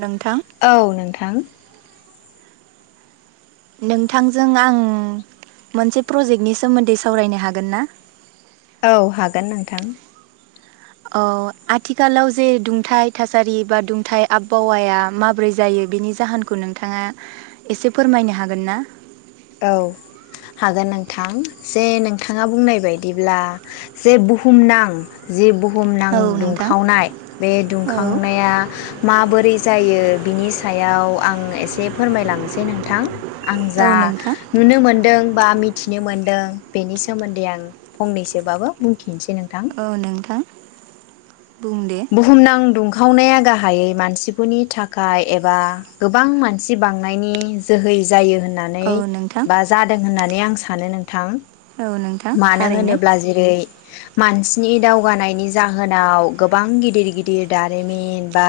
नोंथां औ नोंथां । नोंथांजों आं मोनसे प्रजेकनि सोमोन्दै सावरायनो हागोन ना? औ हागोन नोंथां। अ आथिखालाव जे दुंथाइ थासारि बा दुंथाइ आबहावाया माब्रै जायो बेनि जाहोनखौ नोंथाङा एसे फोरमायनो हागोन ना? औ हागोन नोंथां जे नोंथाङा बुंनाय बायदिब्ला जे बुहुमनां जे बुहु बुहुमनां औ नोंथां दुंखावनाय बे औ दुंखांनाया माबोरै जायो बिनि सायाव आं एसे फोरमायलांनोसै नोंथां आं औ जा नोंथां नुनो मोनदों बा मिथिनो मोनदों बेनि सोमोन्दै आं फंनैसोबाबो बुं ओ नोंथां । बुहुमनां दुं खावनाया गाहायै मानसिफोरनि थाखाय एबा गोबां मानसि बांनायनि जोहै जायो होन औ होननानै नोंथां बा जादों होनना ए आं सानो नोंथां । औ नोंथां मानो थारैनो होनोब्ला जेरै मानसिनि दावगानायनि जाहोनाव गोबां गिदिर गिदिर दारिमिन बा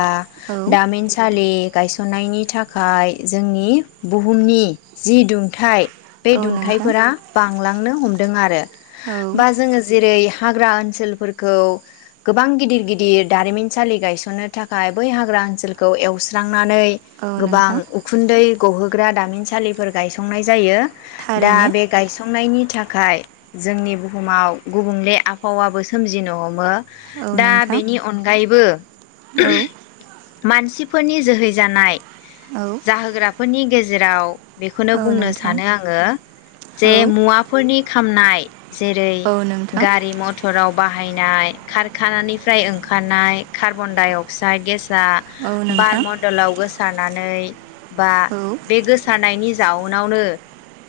औ दामिन सलि गायसननायनि थाखाय जोंनि बुहुमनि जि दुंथाय बे औ नोंथां दुंथाइफोरा बांलांनो हम दों आरो औ बा जोङो जेरै हाग्रा ओनसोलफोरखौ गोबां गिदिर गिदिर दारिमिनसालि गायसननो थाखाय बै हाग्रा ओनसोलखौ एवस्रां नानै औ गोबां नोंथां उखुन्दै गहोग्रा दामिनसालिफोर गायसंनाय जायो । दा थारैनो बे गायसंनायनि थाखाय जोंनि बुहुमाव गुबुंले आबहावाबो सोमजिनो हमो औ दा नोंथां । बेनि अनगायैबो मानसि फोरनि जोहै जानाय औ जाहोग्राफोरनि गेजेराव जेराव बेखौनो औ बुंनो नोंथां सानो आङो जे औ मुवाफोरनि खामनाय। जेरै औ नोंथां गारि मथराव बाहायनाय खारखानि फ्राय ओंखारनाय कार्बन डाइ अक्साइड गेस। फ्रा औ बार नोंथां मन्डलाव गोसार नानै। बा औ बे गोसारनायनि जाउनावनो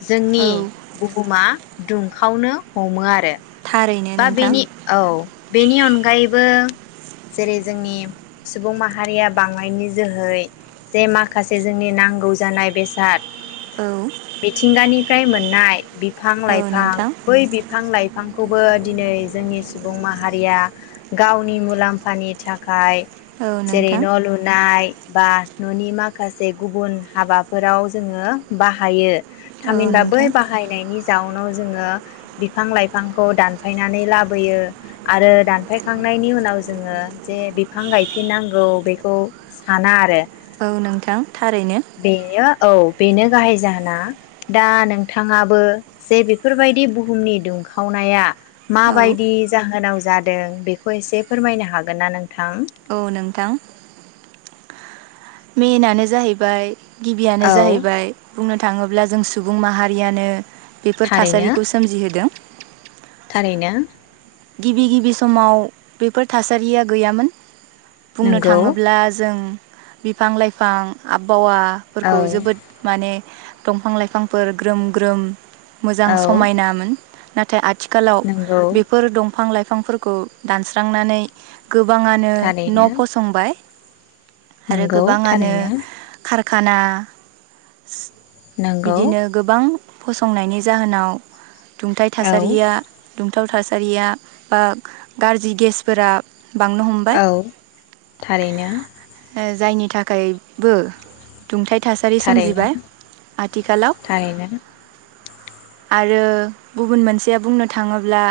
जोंनि औ बुहुमा दुंखावनो हमो आरो। थारैनो बा नोंथां बेनि औ बेनि अनगायैबो जेरै जोंनि सुबुं माहारिया बांनायनि जोहै जे माखासे जोंनि नांगौ जानाय बेसाद औ मिथिंगानिफ्राय मोननाय बिफां औ लाइ फां नोंथां बै बिफां लाइ फांखौ बो दिनै जोंनि सुबुं माहारिया गावनि मुलाम्फानि थाखाय। औ जेरै नोंथां न' लुनाय। बा न'नि माखासे गुबुन हाबाफोराव जोङो बाहायो औ थामहिनबा बै नोंथां बाहायनायनि जाउनाव जोङो बिफां लाइफां खौ दानफायनानै लाबोयो आरो दानफायखांनायनि उनाव जोङो जे बिफां गायफिननांगौ बेखौ साना आरो। औ नोंथां थारैनो। बेयो औ बेनो गाहाय जाहोना दा नोंथाङाबो जे बेफोरबायदि बुहुमनि दुं खावनाया। औ माबायदि जा होनाव जादों बेखौ एसे फोरमायनो हागोन ना नोंथां? औ नोंथां। मेनानो जाहैबाय गिबियानो औ जाहैबाय बुंनो थाङोब्ला जों सुबुं माहारियानो बेफोर थारैनो थासारिखौ सोमजिहोदों। थारैनो। गिबि गिबि समाव बेफोर थासारिया गैयामोन। बुंनो नंगौ थाङोब्ला जों। बिफां लाइफां आबहावा। फोरखौ औ जोबोद माने दंफां लाइफांफोर ग्रोम ग्रोम। मोजां औ समायनामोन। नाथाय आथि खालाव नंगौ बेफोर दं फां लाइफांफोरखौ दानस्रांनानै। गोबाङानो थारैनो न' फसंबाय। आरो नंगौ गोबाङानो थारैनो खार खाना नंगौ बिदिनो गोबां फसंनायनि जाहोनाव दुंथाइ औ थासारिया दुं थाव थासारिया बा गारजि गेसफोरा। बांनो हमबाय औ थारैनो। जायनि थाखाय बो दुंथाय था थारैनो सोमजिबाय आथिखालाव। थारैनो आरो गुबुन मोनसेया बुंनो थाङोब्ला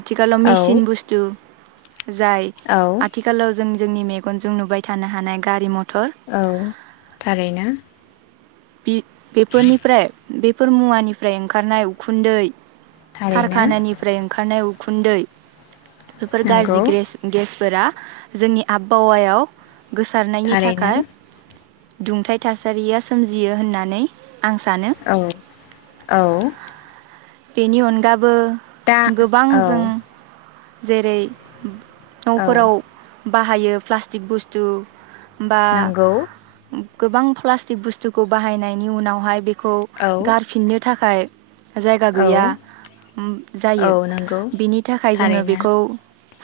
आथिखालाव औ मेसिन बुस्थु जाय औ आथिखालाव जोंनि जोंनि मेगनजों नुबाय थानो हानाय गारि मथ औ थारैनो। बि बेफोरनिफ्राय बेफोर मुवानिफ्राय ओंखारनाय उखुन्दै थारैनो कारखानानिफ्राय ओंखारनाय उ खुन्दै। बेफोर गाज्रि नंगौ ग्रेस गेस। फोरा जोंनि आबबावायाव गोसारनायनि थारैनो थाखाय दुंथाइ थास सारिया सोमजियो होननानै सानो औ औ। बेनि अनगाबो दा गोबां औ जों जेरै औ न'फोराव बाहायो प्लास्टिक बुस्थु बा नंगौ गोबां प्लास्टिक बुस्थुखौ बाहायनायनि उनावहाय बे खौ औ गारफिननो थाखाय औ गैया औ जायो नंगौ बेनि थाखाय जोङो थारैनो बेखौ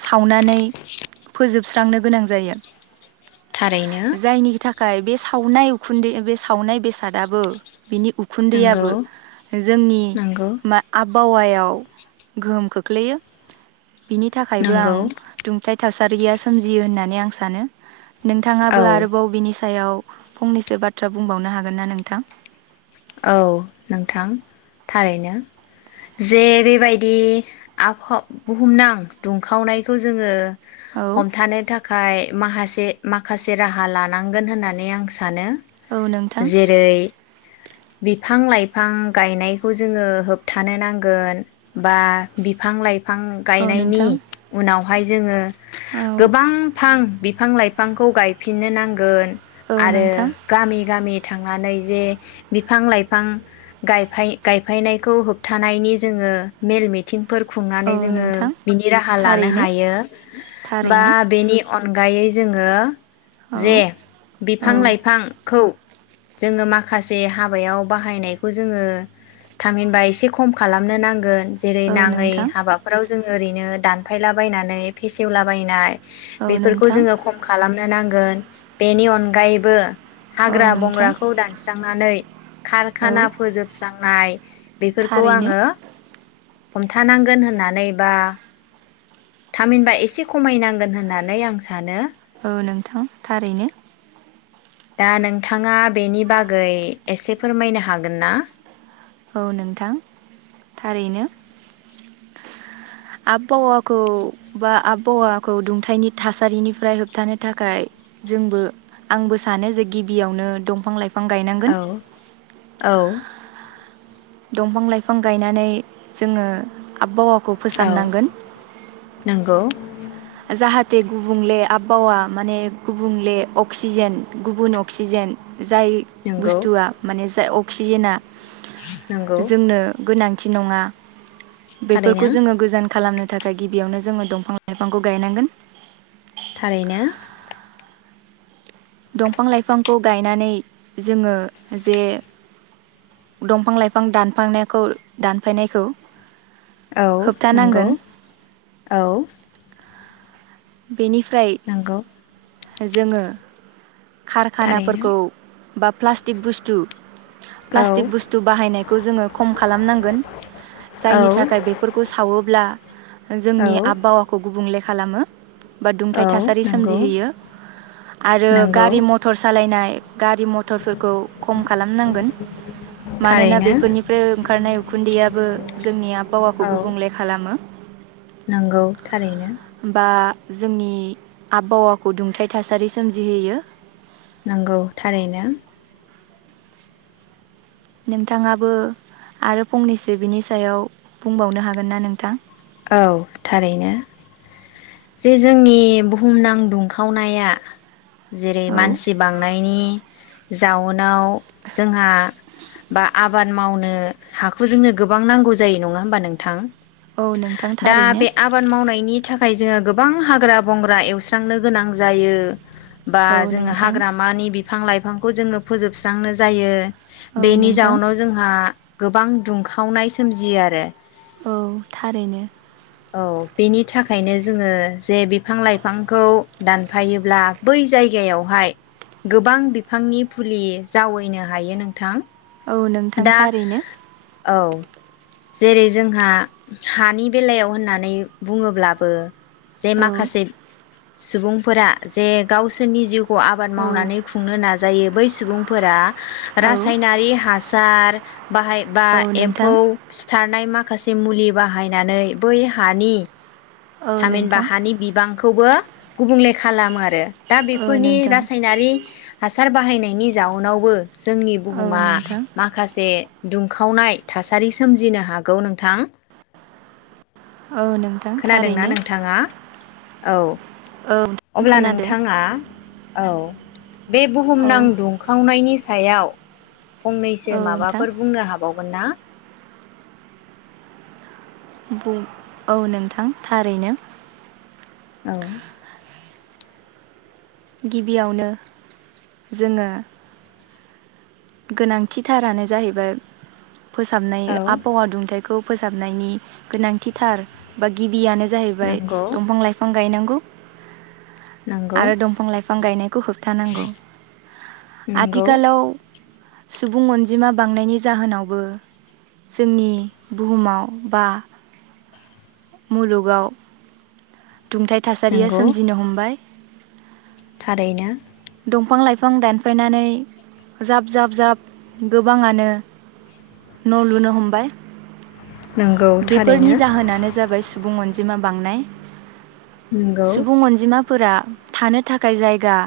सावनानै फोजोब सुस्रांनो गोनां जायो थारैनो जायनि थाखाय बे सावनाय उखुन्दै बे सावनाय बेसादाबो बिनि नंगौ उखुन्दैयाबो जोंनि नंगौ आबहावायाव गोहोम खोख्लैयो बिनि थाखायबो आं नंगौ दुंथाय थासा [unintelligible] सोमजियो होननानै आं सानो नोंथाङाबो औ आरोबाव बिनि साय सायाव फंनैसो बाथ्रा बुंबावनो हागोन ना नोंथां औ नोंथां थारैनो जे बेबायदि आफाव बुहुमनां दुंखावनायखौ जोङो औ हमथानो थाखाय माहासे-माखासे राहा लानांगोन होननानै आं सानो औ नोंथां जेरै बिफां लाइफां गायनायखौ जोङो होबथानो नांगोन बा बिफां लाइफां बिफां औ गायनायनि नोंथां उनाव हाय जोङो औ गोबां फां बिफां लाइफांखौ गायफिननो नांगोन औ आरो नोंथां गामि गामि थांनानै जे बिफां लाइफां गायफायनायखौ होबथानायनि जोङो मेल मिथिं फोर औ खुंनानै जोङो नोंथां बिनि राहा लानो थारैनो हायो बा थारैनो बेनि अनगा अनगायै जोङो औ जे औ बिफां लाइफां खौ जोङो माखासे से हाबायाव बाहायनायखौ जोङो थामहिनबा एसे खम खालामनो नांगोन। जेरै औ नाङै नोंथां हाबाफोराव जोङो ओरैनो दानफायलाबायनानै फेसेवलाबायनाय औ बेफोरखौ नोंथां जोङो खम खालाम नो नांगोन बेनि अनगायैबो औ हाग्रा नोंथां बंग्राखौ दान दांनानै औ खारखाना फोजोबस्रां नाय बेफोरखौ थारैनो आङो हमथानांगोन होननानै बा थामहिनबा एसे खमायनांगोन होननानै आं सानो। औ नोंथां थारैनो। दा नोंथाङा बेनि बागै एसे फोरमायनो हागोन ना? औ नोंथां थारैनो । आबबावाखौ बा आबबावाखौ दुंथायनि थासारिनिफ्राय होबथानो थाखाय जोंबो आंबो सानो जे गिबियावनो दंफां लाइ औ औ दंफां लाइफां गायनानै जोङो आबबावा खौ औ फोसाबनांगोन। [inaudible] जाहाते गुबुंले आबबावा माने गुबुंले अक्सिजेन गुबुन अक्सिजेन जाय नंगौ बुस्टुआ माने जाय अक्सिजेना नंगौ जोंनो गोनां थि नङा बेफोरखौ थारैनो जोङो गोजान खालामनो थाखाय गिबियावनो जोङों दंफां लाइ फांखौ गायनांगोन। थारैनो। दंफां लाइफांखौ गायनानै जोङो जे दंफां लाइफां दानफांनायखौ दानफायनायखौ औ नोंगौ होबथानांगोन औ। बेनिफ्राय नंगौ जोङो थारैनो खारखानाफोरकौ बा प्लास्टिक बुस्टु औ प्लास्टिक बुस्टु बाहायनायखौ जोङो खम खालामनांगोन, जायनि औ थाखाय बेफोरखौ सावोब्ला जोंनि औ आबबावाखौ गुबुंले खालामो बा दुंथाइ औ थासारि नंगौ सोमजिहोयो आरो नंगौ गारि मथर सालायनाय गारि मथरफोरखौ खम खालामनांगोन मानोना थारैनो बेफोरनिफ्राय ओंखारनाय उखुन्दैयाबो जोंनि आबहावाखौ गुबुंले खालामो। नोंगौ थारैनो। बा जोंनि आबहावाखौ दुंथाइ थासारि सोमजिहोयो। नोंगौ थारैनो। नोंथाङाबो आरो फंनैसो बिनि सायाव बुंबावनो हागोन ना नोंथां? औ थारैनो जे जोंनि बुहुमनां दुंखावनाया जेरै औ मानसि बांनायनि जाउनाव जोंहा बा आबाद मावनो हाखौ जोंनो गोबां नांगौ जायो नङा होमबा नोंथां? औ नोंथां दा थारैनो बे आबाद मावनायनि थाखाय जोङो गोबां हाग्रा बंग्रा एवस्रांनो गोनां जायो। बा औ जों नोंथां हाग्रामानि बिफां लाइ फांखौ जोङो फोजोबस्रांनो जायो। औ बेनि नोंथां जाउनाव जोंहा गोबां दुंखावनाय सोमजियो आरो। औ थारैनो। औ बेनि थाखायनो जोङो जे बिफां लाइफांखौ दानफायोब्ला बै जायगायावहाय गोबां बिफांनि फुलि जावैनो हायो नोंथां। औ नोंथां दा थारैनो औ। जेरै जोंहा हानि बेलायाव होननानै बुङोब्लाबो जे औ माखासे सुबुंफोरा जे गावसोरनि जिउ खौ आबाद औ मावनानै खुंनो नाजायो। बै सुबुंफोरा औ रासायनारि हासार बाहायबा औ नोंथां एम्फौ सिथारनाय मा माखासे मुलि बाहायनानै बै हानि औ थामहिनबा नोंथां हानि बिबां खौबो गुबुंले खालामो आरो। दा औ बेफोरनि नोंथां रासायनारि हा सार बाहायनायनि जाउनावबो जोंनि औ बुहुमा नोंथां माखासे दुंखावनाय थासारि सोमजिनो हागौ नोंथां। औ नोंथां खोनादोंना थारैनो नोंथाङा? औ। औ अब्ला खोनादो नोंथाङा औ। बे औ बुहुमनां दुंखावनायनि। सायाव। फंनैसो औ नोंथां माबाफोर बुंनो हाबावगोन ना? बु औ नोंथां थारैनो। औ। गिबियावनो जोङो। गोनांथिथारानो जाहैबाय। फोसाबनाय औ आबहावा दुंथाय। खौ फोसाबनायनि गोनांथिथार बा गिबियानो जाहैबाय नंगौ दंफां लाइफां गायनांगौ। नंगौ आरो दंफां लाइफां गायनायखौ होबथानांगौ नंगौ आथिखालाव सुबुं अनजिमा बांनायनि जाहोनावबो जोंनि बुहुमाव बा मुलुगाव। दुंथाइ थासारिया नंगौ सोमजिनो हमबाय। थारैनो। दंफां लाइफां दानफायनानै जाब जाब जाब गोबाङानो न' लुनो हमबाय। नंगौ थारैनो बेफोरनि जाहोनानो जाबाय सुबुं अन जिमा बांनाय। नंगौ सुबुं अनजिमा फोरा थानो थाखाय जायगा।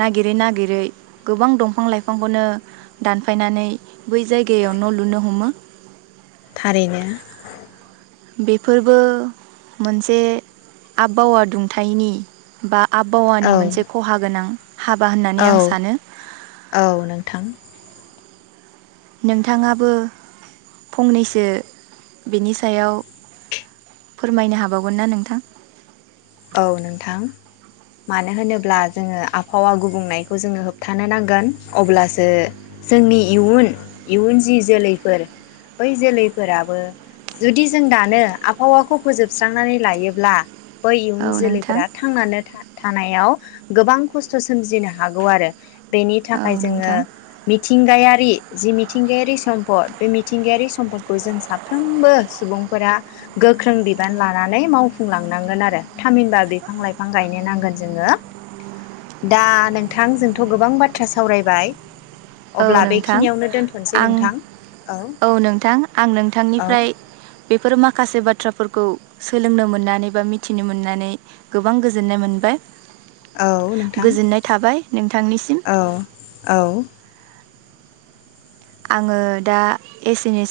नागिरै नागिरै गोबां दंफां लाइफांखौनो दानफायनानै बै जायगायाव न' लुनो हमो। थारैनो। बेफोरबो मोनसे आबहावा दुंथायनि बा आबहावानि औ मोनसे खहा गोनां। हाबा होननानै आं औ सानो औ नोंथां। नोंथाङाबो फंनैसो बेनि सायाव फोरमायनो हाबावगोन ना नोंथां? औ नोंथां मानो होनोब्ला जोङो आबहावा गुबुंनायखौ जोङो होबथानो नांगोन अब्लासो जोंनि इयुन इयुन जि जोलैफोर बै जोलैफोराबो जुदि जों दानो आबहावाखौ फोजोबस्रांनानै लायोब्ला। बै इयुन औ नोंथां जोलैफोरा थांनानै था थानायाव गोबां खस्थ' सोमजिनो हागौ आरो। बेनि औ थाखाय जोङो नोंथां मिथिंगाया। यारि जि मिथिंगायारि सम्पद बे मिथिंगायारि सम्पदखौ जों साफ्रोमबो सुबुंफोरा गोख्रों बिबान लानानै मावफुंलांनांगोन आरो। थामहिनबा बिफां लाइफां गायनो नांगोन जोङो दा नोंथां जोंथ' गोबां बाथ्रा सावरायबाय। औ अब्ला नोंथां बेखिनियावनो दोनथ'नोसै आं नोंथां औ नोंथां आं औ नोंथांनिफ्राय बेफोर माखासे बाथ्रा फोरखौ सोलोंनो मोननानै बा मिथिनो मोननानै गोबां गोजोननाय मोनबाय। औ नोंथां गोजोननाय थाबाय नोंथांनिसिम औ औ। आङो दा [unintelligible]